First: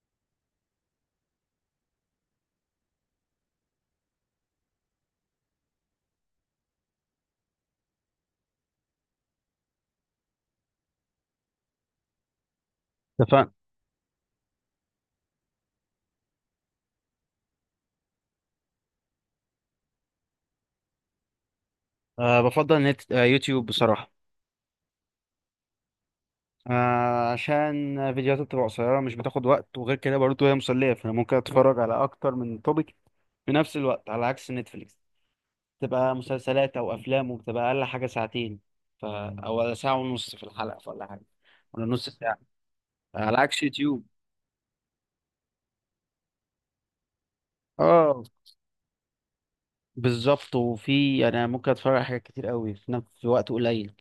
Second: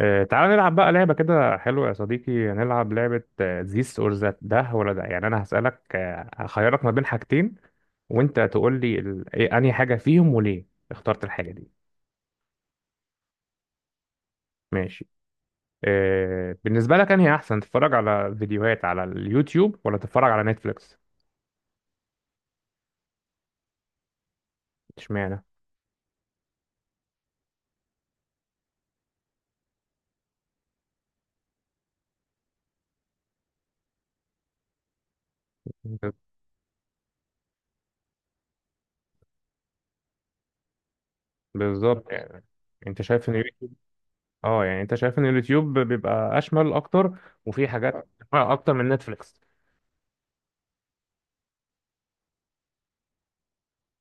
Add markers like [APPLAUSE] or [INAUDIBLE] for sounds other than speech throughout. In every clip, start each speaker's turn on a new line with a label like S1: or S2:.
S1: تعالى نلعب بقى لعبة كده حلوة يا صديقي. نلعب لعبة ذيس اور ذات، ده ولا ده. يعني أنا هسألك، هخيرك ما بين حاجتين وأنت تقول لي ال... إيه أنهي حاجة فيهم وليه اخترت الحاجة دي.
S2: اتفقنا.
S1: ماشي. بالنسبة لك أنهي أحسن، تتفرج على فيديوهات على اليوتيوب ولا تتفرج على نتفليكس؟
S2: أه، بفضل نت آه، يوتيوب بصراحة.
S1: اشمعنى؟
S2: أه، عشان فيديوهات بتبقى قصيرة، مش بتاخد وقت، وغير كده برضه هي مسلية، فأنا ممكن أتفرج على أكتر من توبيك في نفس الوقت، على عكس نتفليكس
S1: ب-
S2: تبقى مسلسلات أو أفلام وبتبقى أقل حاجة ساعتين، أو ساعة ونص في الحلقة ولا حاجة، ولا نص
S1: بالظبط
S2: ساعة،
S1: يعني. أنت شايف إن
S2: على عكس يوتيوب.
S1: اه يعني أنت شايف إن اليوتيوب بيبقى أشمل أكتر وفيه حاجات
S2: اه
S1: أكتر من نتفليكس.
S2: بالظبط، أنا ممكن أتفرج على حاجات كتير قوي في نفس في وقت قليل.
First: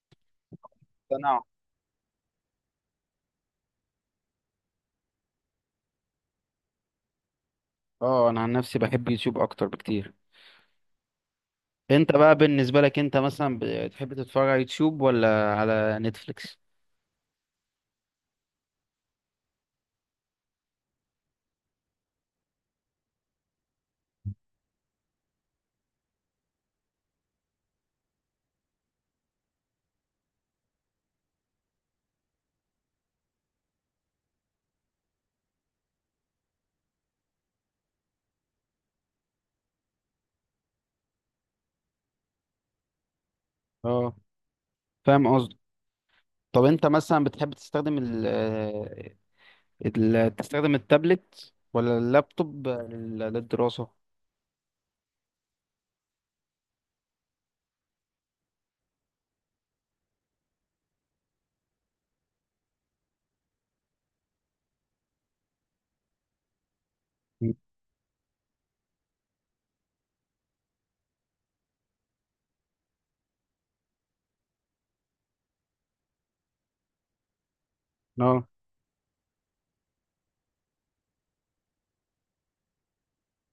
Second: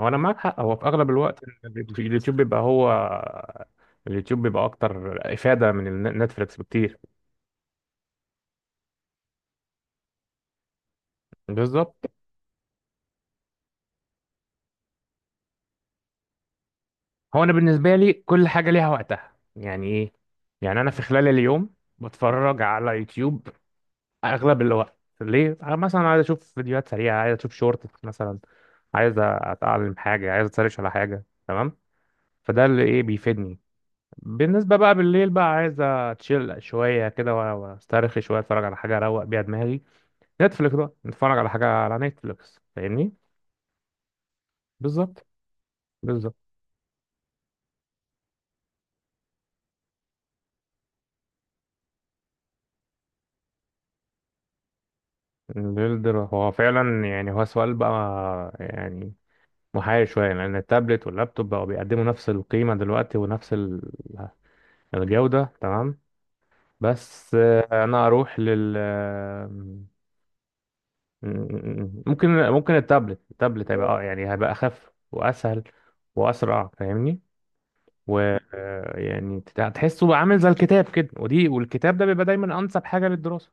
S1: هو انا معاك حق. هو في اغلب الوقت
S2: تنوع.
S1: اليوتيوب بيبقى هو، اليوتيوب بيبقى اكتر افاده من نتفليكس بكتير.
S2: اه، أنا عن نفسي بحب يوتيوب أكتر بكتير.
S1: بالظبط.
S2: انت بقى بالنسبة لك انت مثلا بتحب تتفرج على يوتيوب ولا على نتفليكس؟
S1: هو انا بالنسبه لي كل حاجه ليها وقتها. يعني ايه؟ يعني انا في خلال اليوم بتفرج على يوتيوب اغلب الوقت، ليه؟ أنا مثلا عايز اشوف فيديوهات سريعه، عايز اشوف شورت مثلا، عايز اتعلم حاجه، عايز اتسرش على حاجه، تمام؟ فده اللي ايه بيفيدني. بالنسبه بقى بالليل بقى، عايز اتشيل شويه كده واسترخي شويه، اتفرج على حاجه اروق بيها دماغي، نتفليكس بقى، نتفرج على حاجة على نتفليكس. فاهمني؟
S2: اه،
S1: بالظبط.
S2: فاهم قصدي.
S1: بالظبط.
S2: طب انت مثلا بتحب تستخدم تستخدم التابلت ولا اللابتوب للدراسة؟
S1: البيلدر هو فعلا يعني، هو سؤال بقى يعني محير شوية، لأن التابلت واللابتوب بقوا بيقدموا نفس القيمة دلوقتي ونفس الجودة، تمام؟ بس
S2: مم.
S1: أنا أروح لل ممكن التابلت هيبقى يعني هيبقى أخف وأسهل وأسرع، فاهمني؟ و
S2: اه،
S1: يعني تحسه بقى عامل زي الكتاب كده، ودي والكتاب ده بيبقى دايما أنسب حاجة للدراسة.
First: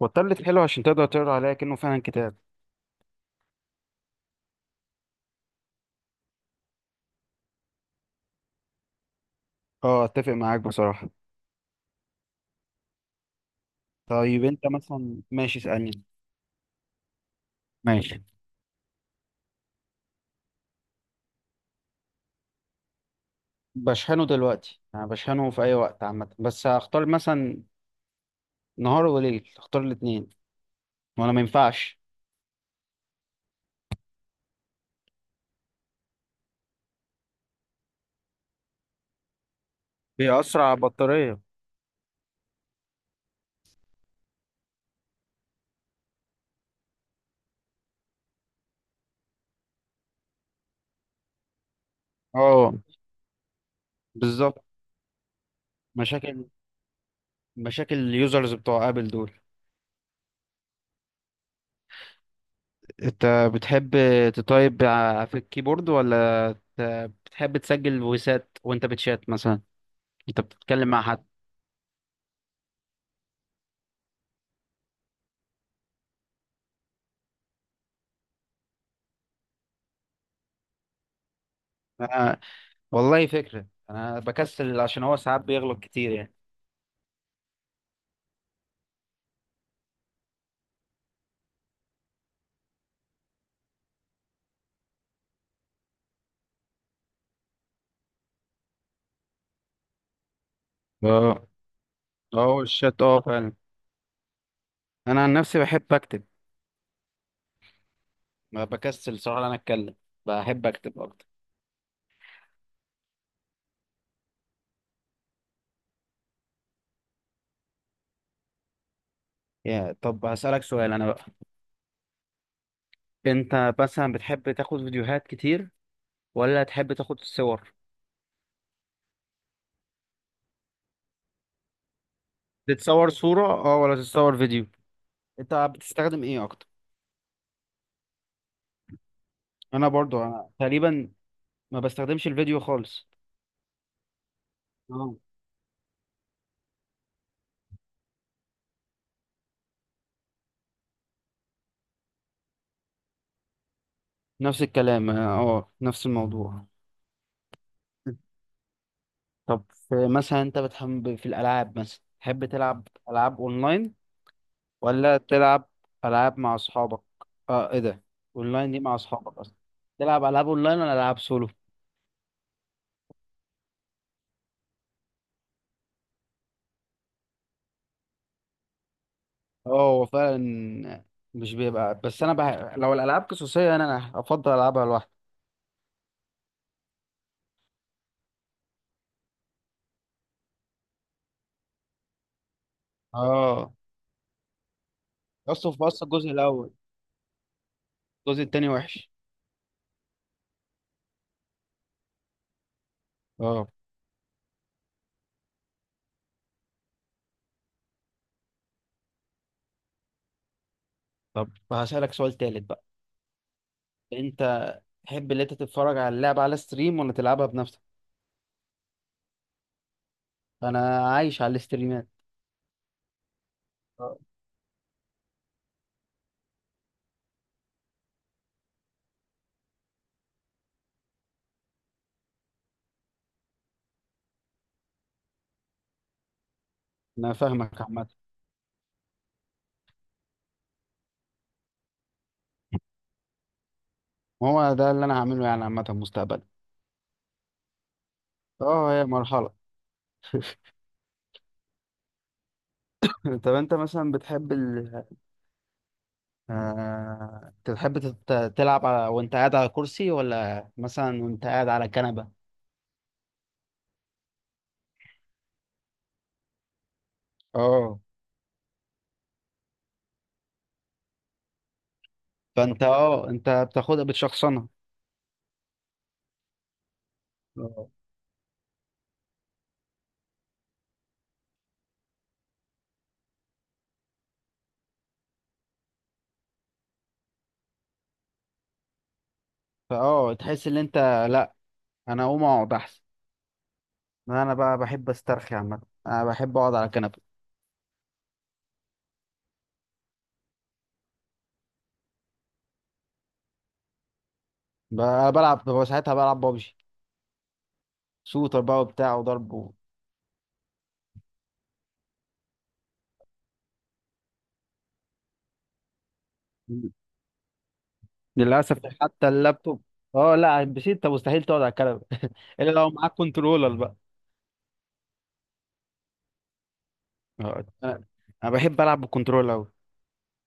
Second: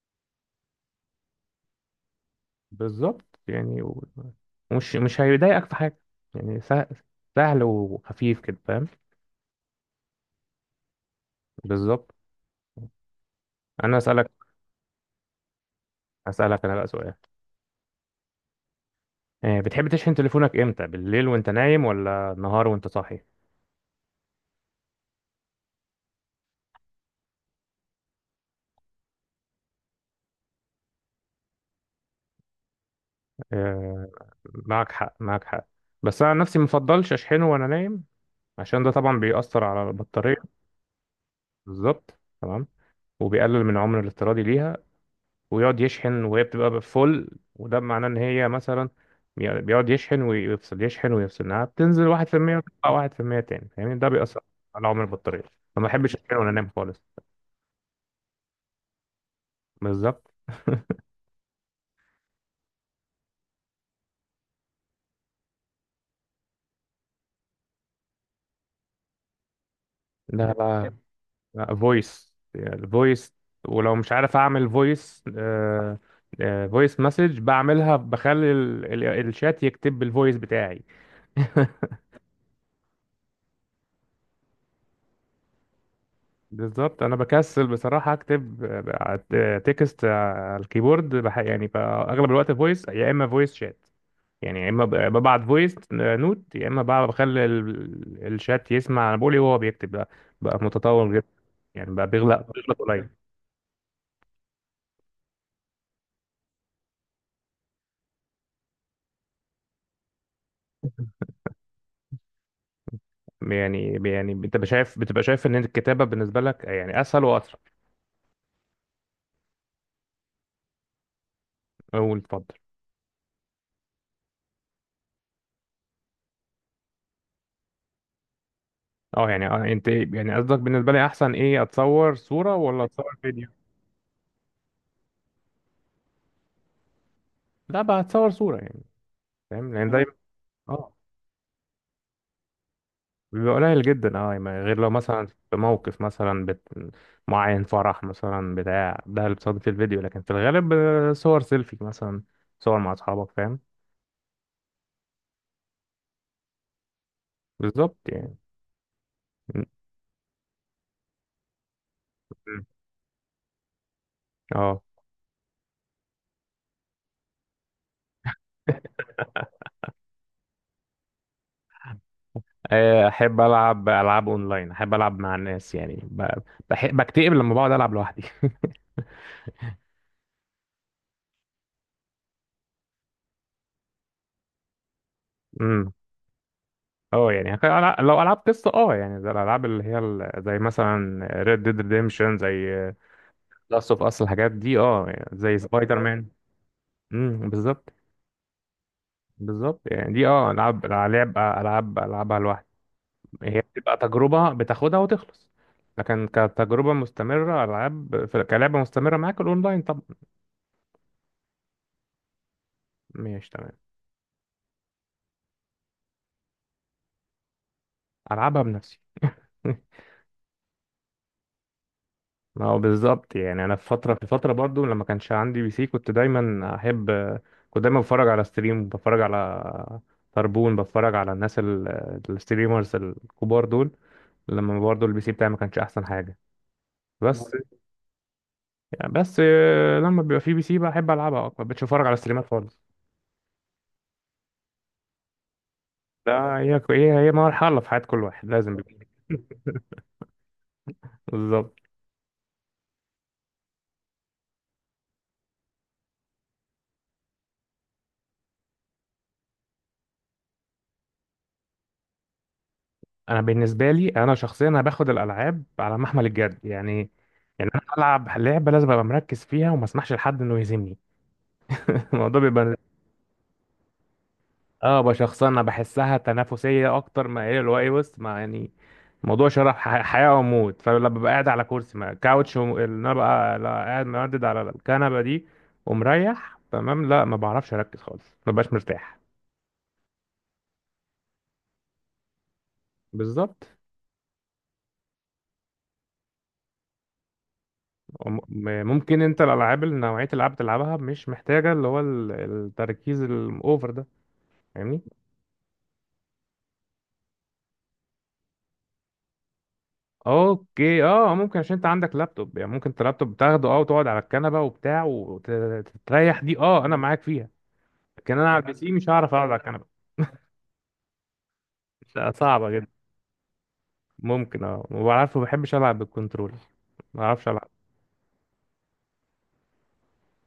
S2: والتابلت حلو عشان تقدر تقرا عليها كأنه فعلا كتاب.
S1: بالظبط يعني. ومش مش هيضايقك في حاجة، يعني سهل, سهل وخفيف كده، فاهم؟
S2: اه اتفق معاك بصراحة.
S1: بالظبط. أنا أسألك.
S2: طيب انت مثلا، ماشي اسألني.
S1: أسألك أنا بقى سؤال.
S2: ماشي.
S1: بتحب تشحن تليفونك إمتى، بالليل وأنت نايم ولا النهار وأنت صاحي؟
S2: بشحنه دلوقتي، يعني بشحنه في اي وقت عامة، بس هختار مثلا نهار وليل، اختار الاتنين، وانا ما ينفعش.
S1: آه، معك حق، معك حق. بس أنا عن نفسي مفضلش أشحنه وأنا نايم، عشان ده طبعا بيأثر على البطارية.
S2: بيأثر على البطارية.
S1: بالظبط، تمام. وبيقلل من عمر الافتراضي ليها، ويقعد يشحن وهي بتبقى فول. وده معناه ان هي مثلا، بيقعد يشحن ويفصل، يشحن ويفصل، انها بتنزل 1%
S2: اه
S1: وتطلع 1% تاني. فاهمني؟ ده بيأثر
S2: بالظبط.
S1: على عمر البطارية، فما بحبش اشحن
S2: مشاكل،
S1: وانا نايم خالص.
S2: مشاكل اليوزرز بتوع ابل دول.
S1: بالظبط.
S2: انت بتحب في الكيبورد، ت- بتحب تسجل فويسات وانت بتشات مثلا، انت
S1: ده
S2: بتتكلم
S1: بقى
S2: مع حد؟
S1: الفويس، ولو مش عارف اعمل فويس، فويس مسج بعملها، بخلي الشات يكتب بالفويس بتاعي. [LAUGHS]
S2: أنا والله فكرة، انا بكسل عشان هو ساعات بيغلط كتير يعني.
S1: بالظبط. انا بكسل بصراحه اكتب تكست على الكيبورد. يعني اغلب الوقت فويس، يا اما فويس شات. يعني يا اما ببعت فويس نوت، يا اما بقى بخلي الشات يسمع انا بقول ايه وهو بيكتب. بقى بقى متطور جدا
S2: اه.
S1: يعني، بقى بيغلق
S2: اه
S1: بيغلق
S2: الشات،
S1: قليل.
S2: اه فعلا. انا عن نفسي بحب اكتب، ما بكسل صراحة انا اتكلم، بحب اكتب اكتر.
S1: يعني يعني انت شايف، بتبقى شايف ان الكتابه بالنسبه لك يعني اسهل واسرع.
S2: يا طب هسألك سؤال انا بقى،
S1: قول اتفضل.
S2: انت مثلا بتحب تاخد فيديوهات كتير ولا تحب تاخد صور؟
S1: اه يعني انت يعني قصدك بالنسبه لي احسن ايه، اتصور صوره ولا
S2: تتصور
S1: اتصور
S2: صورة
S1: فيديو؟
S2: اه ولا تتصور فيديو؟ انت بتستخدم ايه اكتر؟
S1: لا بقى اتصور صوره يعني، فاهم؟
S2: انا
S1: يعني دايما.
S2: برضو انا
S1: اه
S2: تقريبا ما بستخدمش الفيديو خالص.
S1: بيبقى قليل جدا، اه يعني غير لو
S2: اه
S1: مثلا في موقف مثلا معين، فرح مثلا بتاع ده، اللي بتصادف في الفيديو. لكن في الغالب صور سيلفي مثلا، صور مع اصحابك، فاهم؟
S2: نفس الكلام، اه آه، نفس الموضوع.
S1: بالظبط يعني. م-
S2: طب مثلا انت بتحب في الالعاب، مثلا تحب
S1: م.
S2: تلعب العاب اونلاين
S1: اه.
S2: ولا تلعب العاب مع اصحابك؟ اه ايه ده، اونلاين دي مع اصحابك
S1: [LAUGHS]
S2: اصلا؟ تلعب العاب اونلاين ولا العاب سولو؟
S1: احب العب العاب اونلاين، احب العب مع الناس. يعني بحب بكتئب لما بقعد العب لوحدي. [LAUGHS]
S2: اه هو فعلا مش بيبقى، بس لو الالعاب قصصيه أنا افضل العبها لوحدي.
S1: امم. اه يعني لو العاب قصه، اه يعني زي الالعاب اللي هي زي مثلا ريد ديد ريديمشن، زي
S2: اه،
S1: لاست اوف اس، الحاجات دي. اه يعني زي
S2: اصلا في
S1: سبايدر
S2: اصلا
S1: مان.
S2: الجزء الاول،
S1: امم، بالظبط.
S2: الجزء التاني وحش.
S1: بالظبط يعني، دي اه العاب العاب العبها لوحدي، هي
S2: اه.
S1: بتبقى تجربه بتاخدها وتخلص. لكن كتجربه مستمره، العاب كلعبه مستمره معاك، الاونلاين طبعا.
S2: طب هسألك سؤال تالت بقى.
S1: ماشي، تمام.
S2: انت تحب اللي انت تتفرج على اللعبة على ستريم ولا تلعبها بنفسك؟
S1: العبها بنفسي. [LAUGHS]
S2: انا عايش على الاستريمات.
S1: ما هو بالظبط يعني، انا في فتره
S2: اه،
S1: في فتره برضو، لما كانش عندي بي سي، كنت دايما احب، كنت دايما بتفرج على ستريم، بتفرج على طربون، بتفرج على الناس الستريمرز الكبار دول. لما برضو البي سي بتاعي ما كانش احسن حاجه.
S2: انا
S1: بس
S2: فاهمك عامة.
S1: بس لما بيبقى في بي سي، بحب العبها اكتر، مش بتفرج على ستريمات خالص.
S2: هو ده اللي انا هعمله يعني، عامة مستقبلا.
S1: ده هي مرحله في حياه كل واحد، لازم بي
S2: اه هي
S1: سي.
S2: مرحلة. [LAUGHS]
S1: بالظبط.
S2: طب انت مثلا بتحب تحب تلعب على، وانت قاعد على كرسي ولا مثلا وانت قاعد على كنبة؟
S1: انا بالنسبه لي انا شخصيا، انا باخد الالعاب على محمل الجد يعني. يعني انا
S2: اه،
S1: العب لعبه لازم ابقى مركز فيها، وما اسمحش لحد انه يهزمني. [LAUGHS] الموضوع بيبقى
S2: فانت اه انت بتاخدها بتشخصنها.
S1: اه بشخصنة. انا بحسها تنافسية اكتر، ما هي اللي هو ايه،
S2: آه.
S1: بص ما يعني، موضوع شرف، حياة وموت. فلما ببقى قاعد على كرسي ما كاوتش اللي انا بقى، لا قاعد مردد على الكنبة دي ومريح تمام، لا ما بعرفش اركز خالص، ما ببقاش مرتاح.
S2: فاه تحس ان انت، لا انا اقوم اقعد احسن.
S1: بالظبط.
S2: ما انا بقى بحب استرخي عامه، انا بحب اقعد على الكنبه.
S1: ممكن انت الالعاب اللي، نوعية الالعاب بتلعبها مش محتاجة اللي هو التركيز الاوفر ده، فاهمني؟
S2: بلعب، ببقى ساعتها بلعب بابجي، شوتر بقى وبتاع وضرب و...
S1: اوكي اه، ممكن عشان انت عندك لابتوب يعني، ممكن انت اللابتوب تاخده اه وتقعد على الكنبة وبتاع وتريح، دي اه انا معاك فيها. لكن انا على البي
S2: للاسف
S1: سي مش
S2: حتى
S1: هعرف اقعد على
S2: اللابتوب.
S1: الكنبه.
S2: اه لا على البي سي انت مستحيل تقعد على الكنبه.
S1: لا،
S2: [LAUGHS]
S1: صعبه
S2: الا لو
S1: جدا.
S2: معاك كنترولر بقى.
S1: ممكن اه، ما بعرفش، ما بحبش العب بالكنترول، ما بعرفش
S2: آه،
S1: العب.
S2: انا أنا بحب العب بالكنترولر قوي.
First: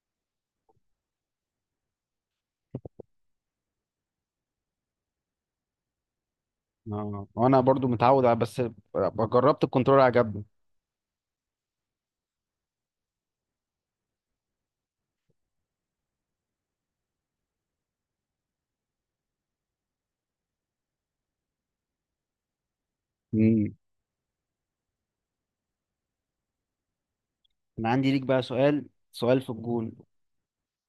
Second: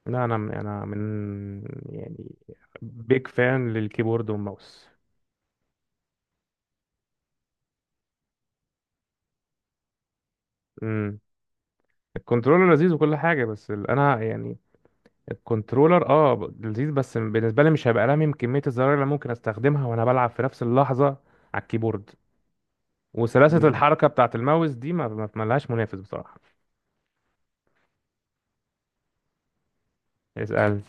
S1: لا انا من يعني، بيج فان للكيبورد والماوس.
S2: اه وانا برضو متعود على، بس جربت الكنترولر عجبني.
S1: امم. الكنترولر لذيذ وكل حاجه، بس انا يعني الكنترولر اه لذيذ، بس بالنسبه لي مش هبقى لامم كميه الزراير اللي ممكن استخدمها وانا بلعب في نفس اللحظه على الكيبورد. وسلاسه مم.
S2: مم.
S1: الحركه بتاعه الماوس دي ما لهاش منافس بصراحه.
S2: انا عندي ليك بقى سؤال، سؤال في الجون.
S1: اسال.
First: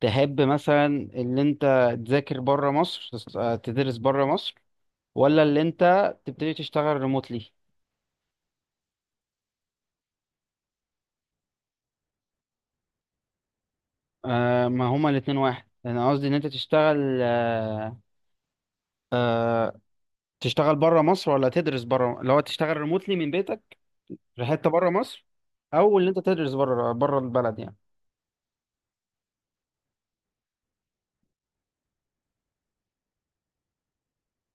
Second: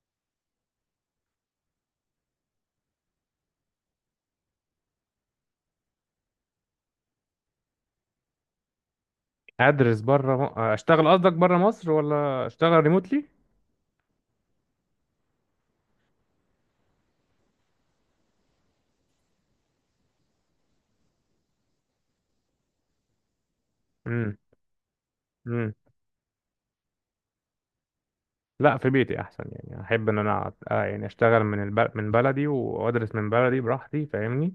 S2: تحب مثلا اللي انت تذاكر بره مصر، تدرس بره مصر، ولا اللي انت تبتدي تشتغل ريموتلي؟
S1: ادرس بره اشتغل قصدك، بره مصر ولا اشتغل ريموتلي؟
S2: آه، ما هما الاتنين واحد، انا قصدي ان انت تشتغل آه، تشتغل بره مصر، ولا تدرس بره، اللي هو تشتغل ريموتلي من بيتك
S1: امم.
S2: في حته بره مصر،
S1: امم.
S2: او اللي انت تدرس بره، بره البلد يعني.
S1: لا في بيتي احسن يعني، احب ان انا آه يعني اشتغل من من بلدي، وادرس من بلدي براحتي، فاهمني؟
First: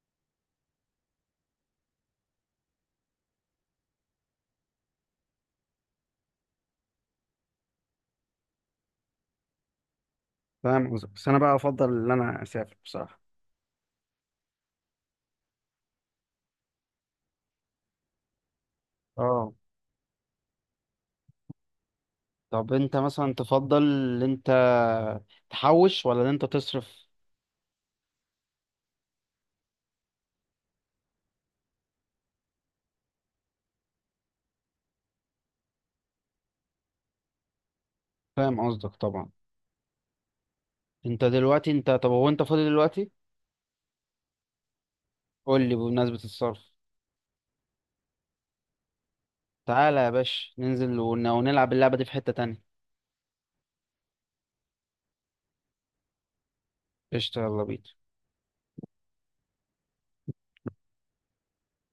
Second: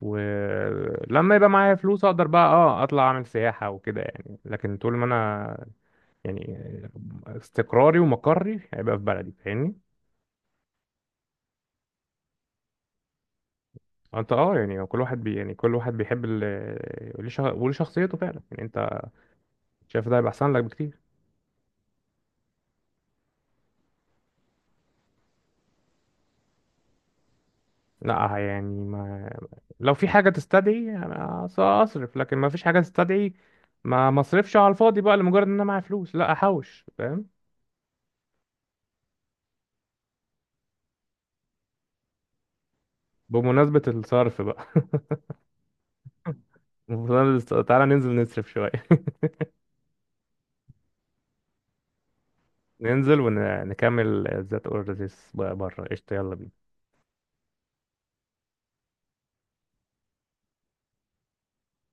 S1: ولما يبقى معايا فلوس اقدر بقى اه اطلع اعمل سياحة وكده يعني. لكن طول ما انا يعني، استقراري ومقري هيبقى في بلدي، فاهمني؟
S2: فاهم قصدك، بس انا بقى افضل ان انا اسافر بصراحه.
S1: انت اه يعني كل واحد بي يعني كل واحد بيحب ال... وليه وليه شخصيته فعلا يعني. انت
S2: اه.
S1: شايف ده هيبقى احسن لك بكتير.
S2: طب انت مثلا تفضل ان انت تحوش ولا ان انت تصرف؟
S1: لا يعني ما، لو في حاجة تستدعي أنا أصرف، لكن ما فيش حاجة تستدعي ما مصرفش على الفاضي بقى، لمجرد إن أنا معايا فلوس، لا أحوش، فاهم؟
S2: فاهم قصدك طبعا. انت دلوقتي انت طب هو انت فاضي دلوقتي؟
S1: بمناسبة الصرف بقى.
S2: قول لي بمناسبة الصرف.
S1: [LAUGHS] تعالى ننزل نصرف شوية.
S2: تعالى يا باشا ننزل ونلعب اللعبة دي في حتة تانية.
S1: [LAUGHS] ننزل ونكمل ذات أوردرز بره. قشطة، يلا بينا.
S2: قشطة يلا بينا.